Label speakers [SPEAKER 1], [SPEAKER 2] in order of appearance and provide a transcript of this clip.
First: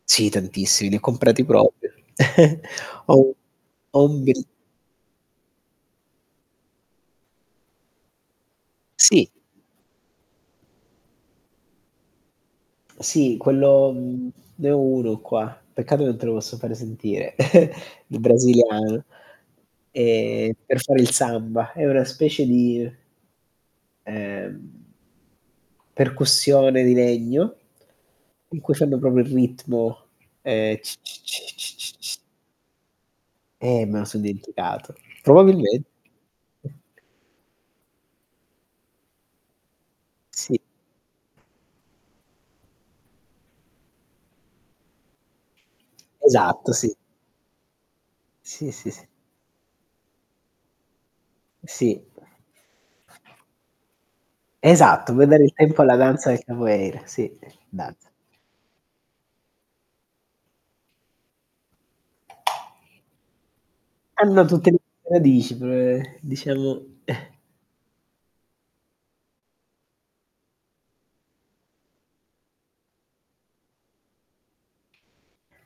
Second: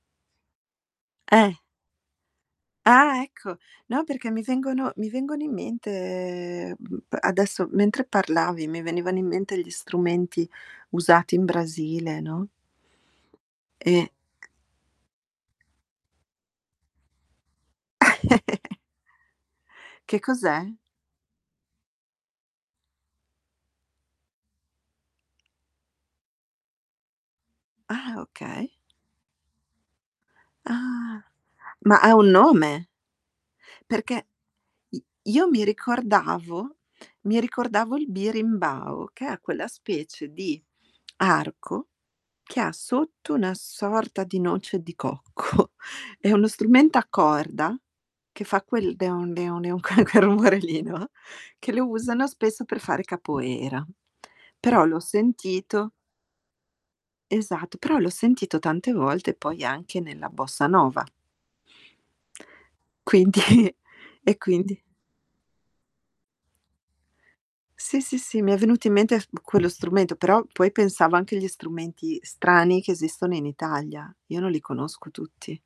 [SPEAKER 1] Sì tantissimi, ne ho comprati
[SPEAKER 2] Eh.
[SPEAKER 1] proprio. Ho
[SPEAKER 2] Ah,
[SPEAKER 1] un
[SPEAKER 2] ecco, no
[SPEAKER 1] ho un
[SPEAKER 2] perché mi
[SPEAKER 1] bil
[SPEAKER 2] vengono mi vengono in mente, ehm, mhmm, adesso mentre, parlavi mi venivano in
[SPEAKER 1] Sì.
[SPEAKER 2] mente gli strumenti usati in Brasile, no?
[SPEAKER 1] Sì, quello
[SPEAKER 2] Eh
[SPEAKER 1] mhmm, ne ho uno qua, peccato che non te lo posso fare sentire, il brasiliano,
[SPEAKER 2] Che
[SPEAKER 1] eh,
[SPEAKER 2] cos'è?
[SPEAKER 1] per fare il samba. È una specie di ehm percussione di legno
[SPEAKER 2] Ah,
[SPEAKER 1] in
[SPEAKER 2] okay.
[SPEAKER 1] cui fanno proprio il ritmo, eh, c c
[SPEAKER 2] Ah.
[SPEAKER 1] c c c
[SPEAKER 2] Ma ha
[SPEAKER 1] c
[SPEAKER 2] un nome?
[SPEAKER 1] Eh, me lo son
[SPEAKER 2] Perché
[SPEAKER 1] dimenticato.
[SPEAKER 2] i io mi
[SPEAKER 1] Probabilme
[SPEAKER 2] ricordavo mi ricordavo il birimbao, che è quella specie
[SPEAKER 1] Sì.
[SPEAKER 2] di arco che ha sotto una sorta di noce di cocco. È uno
[SPEAKER 1] Esatto, sì.
[SPEAKER 2] strumento a corda, che fa
[SPEAKER 1] Sì, sì,
[SPEAKER 2] quel
[SPEAKER 1] s
[SPEAKER 2] "deon deon deon" quel quel rumore lì, no, che lo
[SPEAKER 1] Sì.
[SPEAKER 2] usano spesso per fare Capoeira. Però l'ho
[SPEAKER 1] Esatto, puoi dare il tempo
[SPEAKER 2] sentito
[SPEAKER 1] alla danza [unintelligible] sì,
[SPEAKER 2] esatto, però l'ho
[SPEAKER 1] danza.
[SPEAKER 2] sentito tante volte, poi anche nella Bossa Nova. Quindi e
[SPEAKER 1] Hanno tutte le
[SPEAKER 2] quindi
[SPEAKER 1] radici, pre diciamo
[SPEAKER 2] Sì, sì, sì, mi è venuto in mente f quello strumento, però poi pensavo anche agli strumenti strani che esistono in Italia. Io non li conosco tutti.